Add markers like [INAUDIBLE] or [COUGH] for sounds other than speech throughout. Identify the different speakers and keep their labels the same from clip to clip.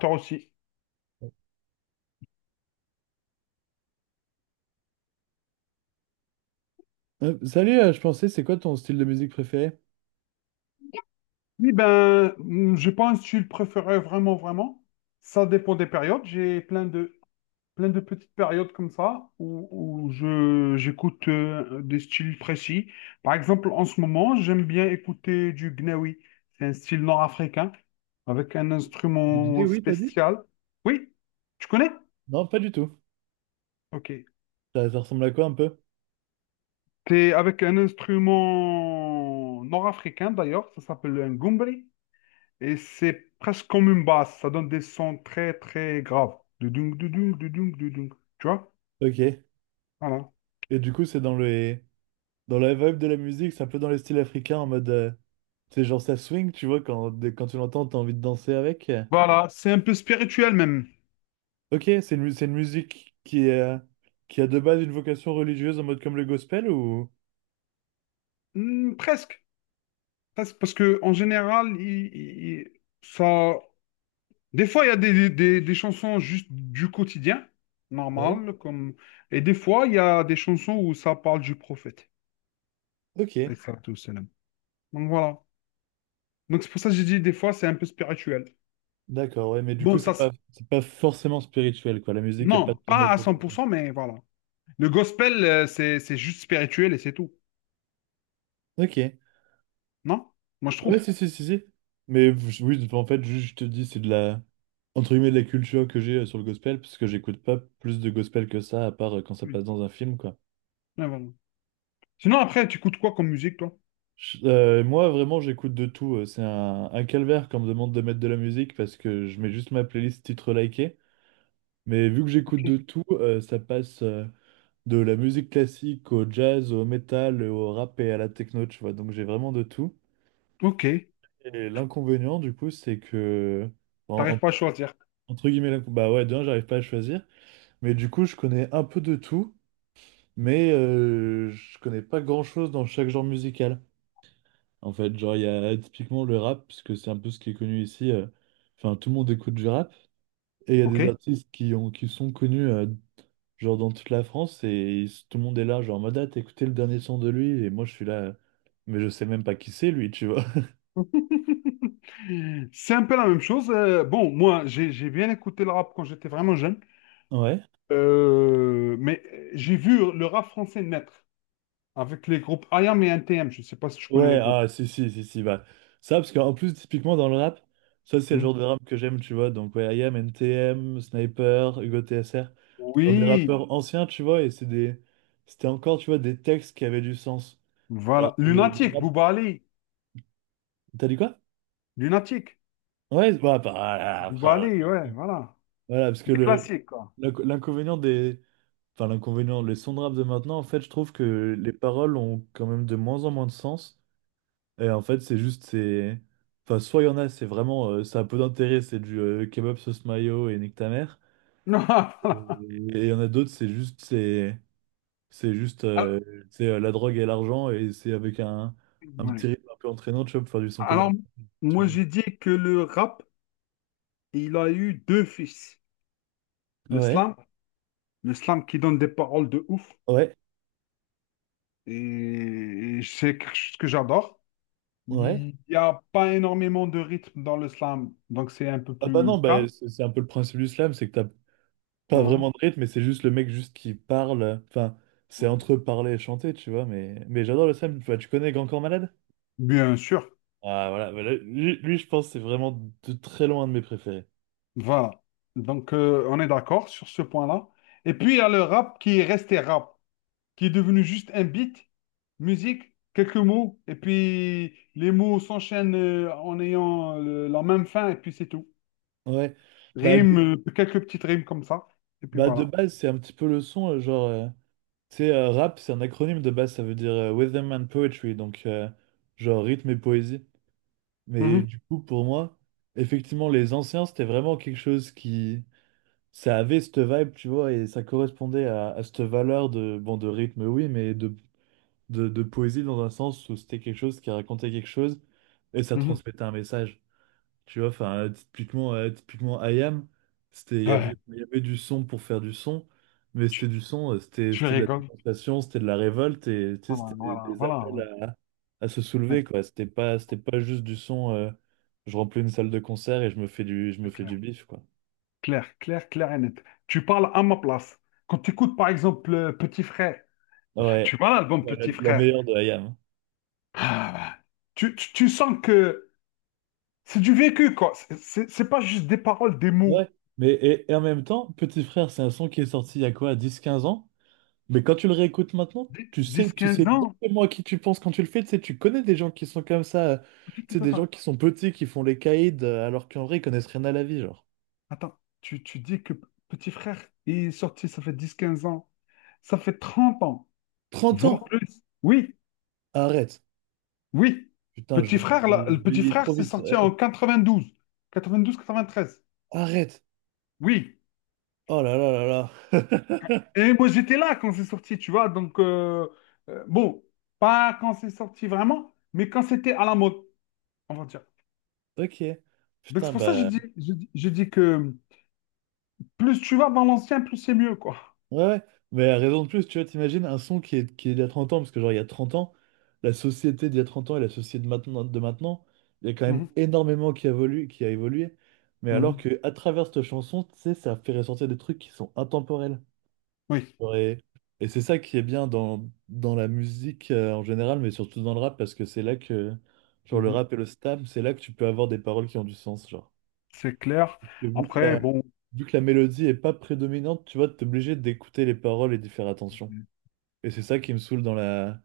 Speaker 1: Toi aussi.
Speaker 2: Salut, je pensais, c'est quoi ton style de musique préféré?
Speaker 1: Oui, ben, j'ai pas un style préféré vraiment. Ça dépend des périodes. Plein de petites périodes comme ça j'écoute des styles précis. Par exemple, en ce moment, j'aime bien écouter du gnawi. C'est un style nord-africain avec un
Speaker 2: Du Gné,
Speaker 1: instrument
Speaker 2: oui, t'as dit?
Speaker 1: spécial. Oui, tu connais?
Speaker 2: Non, pas du tout.
Speaker 1: Ok.
Speaker 2: Ça ressemble à quoi un peu?
Speaker 1: C'est avec un instrument nord-africain d'ailleurs. Ça s'appelle un gumbri. Et c'est presque comme une basse. Ça donne des sons très graves. Dudung, dudung, dudung, dudung. Tu vois?
Speaker 2: Ok. Et
Speaker 1: Voilà.
Speaker 2: du coup, c'est dans la vibe de la musique, c'est un peu dans les styles africains en mode. C'est genre ça swing, tu vois, quand tu l'entends, t'as envie de danser avec.
Speaker 1: Voilà, c'est un peu spirituel même.
Speaker 2: Ok, c'est une musique qui est, qui a de base une vocation religieuse en mode comme le gospel ou.
Speaker 1: Hmm, presque. Presque, parce que en général, ça... des fois, il y a des chansons juste du quotidien,
Speaker 2: Ouais.
Speaker 1: normal, comme... Et des fois, il y a des chansons où ça parle du prophète.
Speaker 2: Ok,
Speaker 1: Alayhi salatu wassalam. Donc voilà. Donc c'est pour ça que j'ai dit, des fois, c'est un peu spirituel.
Speaker 2: d'accord, ouais, mais du coup,
Speaker 1: Bon,
Speaker 2: c'est
Speaker 1: ça... c'est-
Speaker 2: pas, c'est pas forcément spirituel, quoi. La musique est pas
Speaker 1: Non,
Speaker 2: tournée
Speaker 1: pas à
Speaker 2: autour de
Speaker 1: cent
Speaker 2: ça.
Speaker 1: pour cent, mais voilà. Le gospel, c'est juste spirituel et c'est tout.
Speaker 2: Ok.
Speaker 1: Non? Moi, je
Speaker 2: Ouais,
Speaker 1: trouve.
Speaker 2: si, si, si, si. Mais oui, en fait, juste, je te dis, c'est de la, entre guillemets, de la culture que j'ai sur le gospel, parce que j'écoute pas plus de gospel que ça, à part quand ça
Speaker 1: Oui.
Speaker 2: passe dans un film, quoi.
Speaker 1: Ouais, voilà. Sinon, après, tu écoutes quoi comme musique, toi?
Speaker 2: Moi, vraiment, j'écoute de tout. C'est un calvaire quand on me demande de mettre de la musique, parce que je mets juste ma playlist titre liké. Mais vu que j'écoute
Speaker 1: Ok.
Speaker 2: de tout, ça passe de la musique classique au jazz, au métal, au rap et à la techno, tu vois. Donc j'ai vraiment de tout.
Speaker 1: Ok.
Speaker 2: Et l'inconvénient, du coup, c'est que...
Speaker 1: T'arrives
Speaker 2: en
Speaker 1: pas à choisir.
Speaker 2: Entre guillemets, la... bah ouais, d'un, j'arrive pas à choisir. Mais du coup, je connais un peu de tout, mais je connais pas grand-chose dans chaque genre musical. En fait, genre, il y a typiquement le rap, puisque c'est un peu ce qui est connu ici. Enfin, tout le monde écoute du rap. Et il y a
Speaker 1: Ok.
Speaker 2: des artistes qui sont connus, genre, dans toute la France, et tout le monde est là, genre, en mode, ah, t'as écouté le dernier son de lui, et moi, je suis là, mais je sais même pas qui c'est, lui, tu vois. [LAUGHS]
Speaker 1: [LAUGHS] C'est un peu la même chose. Moi, j'ai bien écouté le rap quand j'étais vraiment jeune.
Speaker 2: Ouais.
Speaker 1: Mais j'ai vu le rap français naître avec les groupes IAM et NTM. Je ne sais pas si tu connais
Speaker 2: Ouais,
Speaker 1: les groupes.
Speaker 2: ah, si, si, si, si, bah, ça, parce qu'en plus, typiquement dans le rap, ça, c'est le
Speaker 1: Hmm.
Speaker 2: genre de rap que j'aime, tu vois, donc, ouais, IAM, NTM, Sniper, Hugo TSR, genre des
Speaker 1: Oui,
Speaker 2: rappeurs anciens, tu vois, et c'était encore, tu vois, des textes qui avaient du sens, alors
Speaker 1: voilà.
Speaker 2: que le
Speaker 1: Lunatique,
Speaker 2: rap,
Speaker 1: Bouba Ali.
Speaker 2: t'as dit quoi?
Speaker 1: Lunatique.
Speaker 2: Ouais, bah, bah, ah, ah,
Speaker 1: Bouba
Speaker 2: frère,
Speaker 1: Ali, ouais, voilà.
Speaker 2: voilà, parce que
Speaker 1: Des classiques, quoi.
Speaker 2: l'inconvénient des, enfin, l'inconvénient, les sons de rap de maintenant, en fait, je trouve que les paroles ont quand même de moins en moins de sens. Et en fait, c'est juste, c'est. Enfin, soit il y en a, c'est vraiment. Ça a peu d'intérêt, c'est du kebab sauce mayo et nique ta mère.
Speaker 1: [LAUGHS]
Speaker 2: Et
Speaker 1: Voilà.
Speaker 2: il y en a d'autres, c'est juste. C'est juste.
Speaker 1: Alors,
Speaker 2: C'est la drogue et l'argent, et c'est avec un petit
Speaker 1: ouais.
Speaker 2: rythme un peu entraînant, tu vois, pour faire du son commercial.
Speaker 1: Alors, moi, j'ai dit que le rap, il a eu deux fils. Le
Speaker 2: Ouais,
Speaker 1: slam, le slam qui donne des paroles de ouf,
Speaker 2: ouais,
Speaker 1: et c'est quelque chose que j'adore.
Speaker 2: ouais.
Speaker 1: Il n'y a pas énormément de rythme dans le slam, donc c'est un peu
Speaker 2: Ah bah non,
Speaker 1: plus calme.
Speaker 2: bah, c'est un peu le principe du slam, c'est que t'as pas
Speaker 1: Voilà.
Speaker 2: vraiment de rythme, mais c'est juste le mec juste qui parle. Enfin, c'est entre parler et chanter, tu vois, mais j'adore le slam. Enfin, tu connais Grand Corps Malade?
Speaker 1: Bien sûr,
Speaker 2: Ah, voilà, voilà. Lui, je pense que c'est vraiment de très loin un de mes préférés.
Speaker 1: voilà. Donc, on est d'accord sur ce point-là. Et puis, il y a le rap qui est resté rap, qui est devenu juste un beat, musique, quelques mots, et puis les mots s'enchaînent en ayant la même fin, et puis c'est tout.
Speaker 2: Ouais. Bah,
Speaker 1: Rime, quelques petites rimes comme ça, et puis
Speaker 2: bah, de
Speaker 1: voilà.
Speaker 2: base, c'est un petit peu le son, genre. Tu sais, rap, c'est un acronyme de base, ça veut dire Rhythm and Poetry, donc genre rythme et poésie. Mais
Speaker 1: Mhm,
Speaker 2: du coup, pour moi, effectivement, les anciens, c'était vraiment quelque chose qui. Ça avait cette vibe, tu vois, et ça correspondait à cette valeur de, bon, de rythme, oui, mais de poésie dans un sens où c'était quelque chose qui racontait quelque chose et ça
Speaker 1: mhm.
Speaker 2: transmettait un message. Tu vois, enfin, typiquement IAM, c'était, il y avait,
Speaker 1: Ouais,
Speaker 2: il y avait du son pour faire du son, mais
Speaker 1: tu,
Speaker 2: c'était du son, c'était,
Speaker 1: tu
Speaker 2: c'était de la
Speaker 1: rigoles.
Speaker 2: démonstration, c'était de la révolte, et tu sais,
Speaker 1: Voilà,
Speaker 2: c'était des,
Speaker 1: voilà,
Speaker 2: des
Speaker 1: voilà,
Speaker 2: appels
Speaker 1: ouais,
Speaker 2: à se
Speaker 1: ouais,
Speaker 2: soulever, quoi. C'était pas juste du son, je remplis une salle de concert et je me
Speaker 1: c'est
Speaker 2: fais du
Speaker 1: clair.
Speaker 2: bif, quoi.
Speaker 1: Clair et net. Tu parles à ma place. Quand tu écoutes, par exemple, Petit Frère,
Speaker 2: Ah ouais,
Speaker 1: tu vois l'album
Speaker 2: ouais, la,
Speaker 1: Petit
Speaker 2: la
Speaker 1: Frère.
Speaker 2: meilleure de IAM, hein.
Speaker 1: Ah, bah, tu sens que c'est du vécu, quoi. C'est pas juste des paroles, des mots.
Speaker 2: Ouais, mais et en même temps, Petit Frère, c'est un son qui est sorti il y a quoi, dix quinze ans? Mais quand tu le réécoutes maintenant, tu sais,
Speaker 1: dix
Speaker 2: tu sais
Speaker 1: quinze ans?
Speaker 2: exactement à qui tu penses quand tu le fais. Tu sais, tu connais des gens qui sont comme ça.
Speaker 1: Attends,
Speaker 2: Tu sais,
Speaker 1: attends,
Speaker 2: des gens
Speaker 1: attends.
Speaker 2: qui sont petits, qui font les caïds, alors qu'en vrai, ils connaissent rien à la vie, genre.
Speaker 1: Attends. Tu dis que petit frère il est sorti, ça fait 10 15 ans. Ça fait 30 ans,
Speaker 2: trente
Speaker 1: voire
Speaker 2: ans!
Speaker 1: plus. Oui,
Speaker 2: Arrête!
Speaker 1: oui.
Speaker 2: Putain, je
Speaker 1: Petit
Speaker 2: vais
Speaker 1: frère, là,
Speaker 2: vais
Speaker 1: le petit
Speaker 2: vieillir
Speaker 1: frère,
Speaker 2: trop
Speaker 1: c'est
Speaker 2: vite.
Speaker 1: sorti en quatre-vingt-douze quatre-vingt-treize.
Speaker 2: Arrête!
Speaker 1: Oui.
Speaker 2: Oh là là là là!
Speaker 1: Et moi, j'étais là quand c'est sorti, tu vois. Donc, euh, bon, pas quand c'est sorti vraiment, mais quand c'était à la mode, on va dire.
Speaker 2: [LAUGHS] Ok.
Speaker 1: Donc, c'est
Speaker 2: Putain,
Speaker 1: pour ça que je
Speaker 2: bah.
Speaker 1: dis, je dis que plus tu vas dans l'ancien, plus c'est mieux, quoi.
Speaker 2: Ouais, ouais. Mais à raison de plus, tu vois, t'imagines un son qui est d'il y a 30 ans, parce que genre il y a 30 ans, la société d'il y a 30 ans et la société de maintenant, il y a quand même
Speaker 1: Mhm,
Speaker 2: énormément qui a évolué. Mais alors
Speaker 1: mhm.
Speaker 2: que à travers cette chanson, tu sais, ça fait ressortir des trucs qui sont intemporels.
Speaker 1: Oui.
Speaker 2: Genre. Et c'est ça qui est bien dans la musique en général, mais surtout dans le rap, parce que c'est là que, genre le
Speaker 1: Mhm.
Speaker 2: rap et le slam, c'est là que tu peux avoir des paroles qui ont du sens, genre.
Speaker 1: C'est clair.
Speaker 2: Et
Speaker 1: Après, bon,
Speaker 2: vu que la mélodie est pas prédominante, tu vois, t'es obligé d'écouter les paroles et d'y faire attention. Et c'est ça qui me saoule dans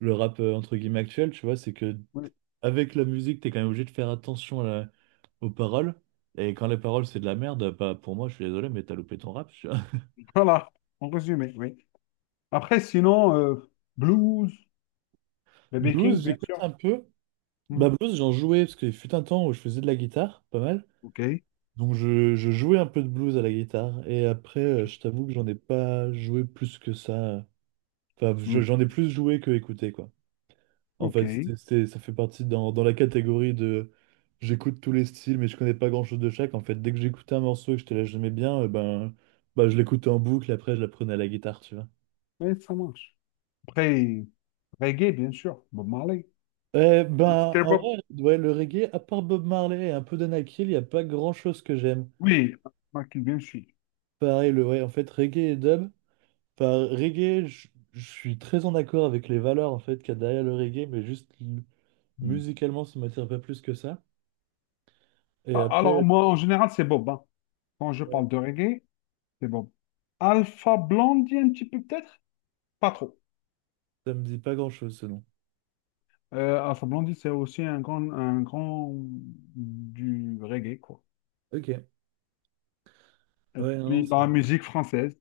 Speaker 2: le rap entre guillemets actuel, tu vois, c'est que
Speaker 1: oui,
Speaker 2: avec la musique, t'es quand même obligé de faire attention aux paroles. Et quand les paroles, c'est de la merde, bah, pour moi, je suis désolé, mais t'as loupé ton rap, tu vois.
Speaker 1: voilà, en résumé, oui. Après, sinon, blues,
Speaker 2: [LAUGHS]
Speaker 1: BB
Speaker 2: Blues,
Speaker 1: King, bien
Speaker 2: j'écoute
Speaker 1: sûr.
Speaker 2: un peu.
Speaker 1: Mhm.
Speaker 2: Bah, blues, j'en jouais parce qu'il fut un temps où je faisais de la guitare, pas mal.
Speaker 1: OK.
Speaker 2: Donc, je jouais un peu de blues à la guitare. Et après, je t'avoue que j'en ai pas joué plus que ça. Enfin,
Speaker 1: Mhm.
Speaker 2: j'en ai plus joué que écouté, quoi. En fait,
Speaker 1: OK.
Speaker 2: ça fait partie dans la catégorie de j'écoute tous les styles, mais je connais pas grand-chose de chaque. En fait, dès que j'écoutais un morceau et que je te la j'aimais bien, eh ben, bah, je l'écoutais en boucle, après je la prenais à la guitare, tu vois.
Speaker 1: Oui, ça marche. Après, reggae, bien sûr. Bob Marley.
Speaker 2: Eh ben,
Speaker 1: C'était
Speaker 2: en
Speaker 1: Bob.
Speaker 2: vrai, ouais, le reggae, à part Bob Marley et un peu d'Anakil, il n'y a pas grand-chose que j'aime.
Speaker 1: Oui, Michael, bien sûr.
Speaker 2: Pareil, le ouais, en fait, reggae et dub. Enfin, reggae, je suis très en accord avec les valeurs en fait qu'il y a derrière le reggae, mais
Speaker 1: Mhm.
Speaker 2: musicalement, ça m'attire pas plus que ça. Et
Speaker 1: Ah,
Speaker 2: après,
Speaker 1: alors, moi, en général, c'est Bob, hein. Quand je
Speaker 2: ouais,
Speaker 1: parle de reggae, c'est Bob. Alpha Blondie, un petit peu peut-être? Pas trop.
Speaker 2: ça me dit pas grand-chose ce nom.
Speaker 1: Alpha Blondie, c'est aussi un grand du reggae, quoi.
Speaker 2: Ok.
Speaker 1: Et
Speaker 2: Ouais, non,
Speaker 1: puis,
Speaker 2: ça...
Speaker 1: la musique française,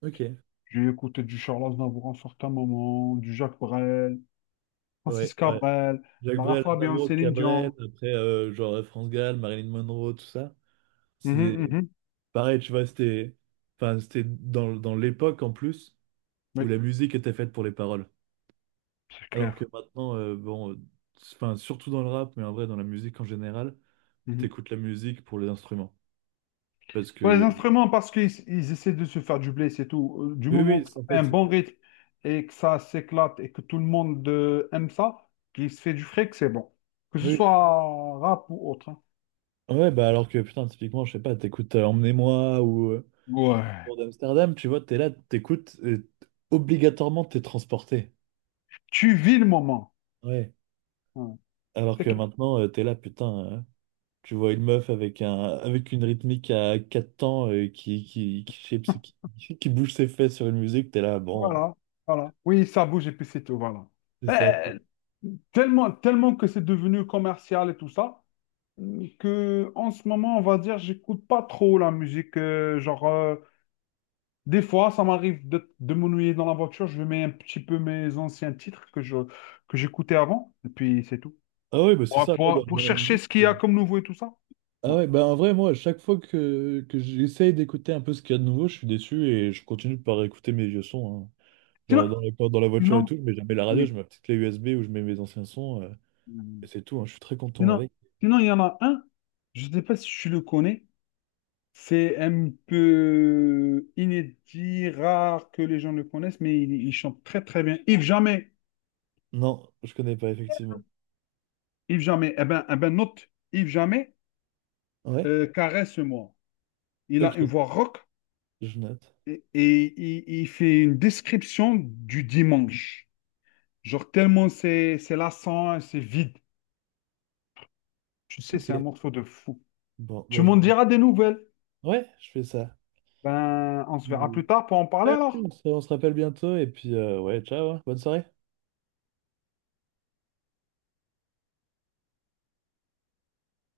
Speaker 2: Ok.
Speaker 1: j'ai écouté du Charles Aznavour en certains moments, du Jacques Brel,
Speaker 2: Ouais,
Speaker 1: Francis
Speaker 2: ouais.
Speaker 1: Cabrel,
Speaker 2: Jacques
Speaker 1: Lara
Speaker 2: Brel,
Speaker 1: Fabian,
Speaker 2: Aznavour,
Speaker 1: Céline
Speaker 2: Cabrel,
Speaker 1: Dion.
Speaker 2: après, genre, France Gall, Marilyn Monroe, tout ça. C'est
Speaker 1: Mhm,
Speaker 2: des-
Speaker 1: mhm.
Speaker 2: Pareil, tu vois, c'était... Enfin, c'était dans l'époque, en plus, où
Speaker 1: Oui,
Speaker 2: la musique était faite pour les paroles.
Speaker 1: c'est
Speaker 2: Alors que
Speaker 1: clair.
Speaker 2: maintenant, bon... Enfin, surtout dans le rap, mais en vrai, dans la musique en général,
Speaker 1: Mhm.
Speaker 2: t'écoutes la musique pour les instruments. Parce
Speaker 1: Pour les
Speaker 2: que...
Speaker 1: instruments, parce qu'ils essaient de se faire du blé, c'est tout. Du
Speaker 2: Oui,
Speaker 1: moment
Speaker 2: oui,
Speaker 1: que ça
Speaker 2: en
Speaker 1: fait
Speaker 2: fait,
Speaker 1: un
Speaker 2: c'est ça.
Speaker 1: bon rythme et que ça s'éclate et que tout le monde aime ça, qu'il se fait du fric, c'est bon. Que ce
Speaker 2: Oui.
Speaker 1: soit rap ou autre, hein.
Speaker 2: Ouais, bah alors que, putain, typiquement, je sais pas, t'écoutes Emmenez-moi, ou...
Speaker 1: Ouais.
Speaker 2: Pour d'Amsterdam, tu vois, t'es là, t'écoutes, et obligatoirement t'es transporté.
Speaker 1: Tu vis le moment.
Speaker 2: Ouais.
Speaker 1: Ouais.
Speaker 2: Alors
Speaker 1: C'est
Speaker 2: que maintenant, t'es là, putain, tu vois une meuf avec un avec une rythmique à quatre temps qui bouge ses fesses sur une musique, t'es là, bon,
Speaker 1: Voilà, voilà. Oui, ça bouge et puis c'est tout, voilà.
Speaker 2: c'est ça.
Speaker 1: Euh, tellement que c'est devenu commercial et tout ça, que en ce moment, on va dire, j'écoute pas trop la musique. Des fois, ça m'arrive de m'ennuyer dans la voiture, je mets un petit peu mes anciens titres que j'écoutais avant, et puis c'est tout.
Speaker 2: Ah ouais, bah c'est
Speaker 1: Pour,
Speaker 2: ça, moi, dans,
Speaker 1: pour, pour
Speaker 2: dans la
Speaker 1: chercher
Speaker 2: musique.
Speaker 1: ce qu'il y a comme nouveau et tout ça.
Speaker 2: Ah
Speaker 1: Non.
Speaker 2: ouais, bah en vrai, moi, à chaque fois que j'essaye d'écouter un peu ce qu'il y a de nouveau, je suis déçu et je continue par écouter mes vieux sons, hein. Dans,
Speaker 1: Sinon,
Speaker 2: dans, les- dans la voiture et
Speaker 1: sinon,
Speaker 2: tout, je mets jamais la radio, je
Speaker 1: oui.
Speaker 2: mets ma petite clé USB où je mets mes anciens sons. Et c'est tout, hein, je suis très content
Speaker 1: Sinon,
Speaker 2: avec.
Speaker 1: il y en a un, je ne sais pas si tu le connais. C'est un peu inédit, rare que les gens le connaissent, mais il chante très bien. Yves Jamais,
Speaker 2: Non, je connais pas, effectivement.
Speaker 1: Yves Jamais, eh ben note, Yves Jamais,
Speaker 2: Ouais?
Speaker 1: caresse-moi. Il a une
Speaker 2: Ok,
Speaker 1: voix rock
Speaker 2: je note.
Speaker 1: et il fait une description du dimanche. Genre tellement c'est lassant, c'est vide. Tu sais,
Speaker 2: Ok.
Speaker 1: c'est un morceau de fou.
Speaker 2: Bon, bah
Speaker 1: Tu
Speaker 2: je
Speaker 1: m'en
Speaker 2: vais...
Speaker 1: diras des nouvelles.
Speaker 2: Ouais, je fais ça.
Speaker 1: Ben, on se verra
Speaker 2: Mm.
Speaker 1: plus tard pour en parler alors.
Speaker 2: On se rappelle bientôt et puis ouais, ciao, hein, bonne soirée.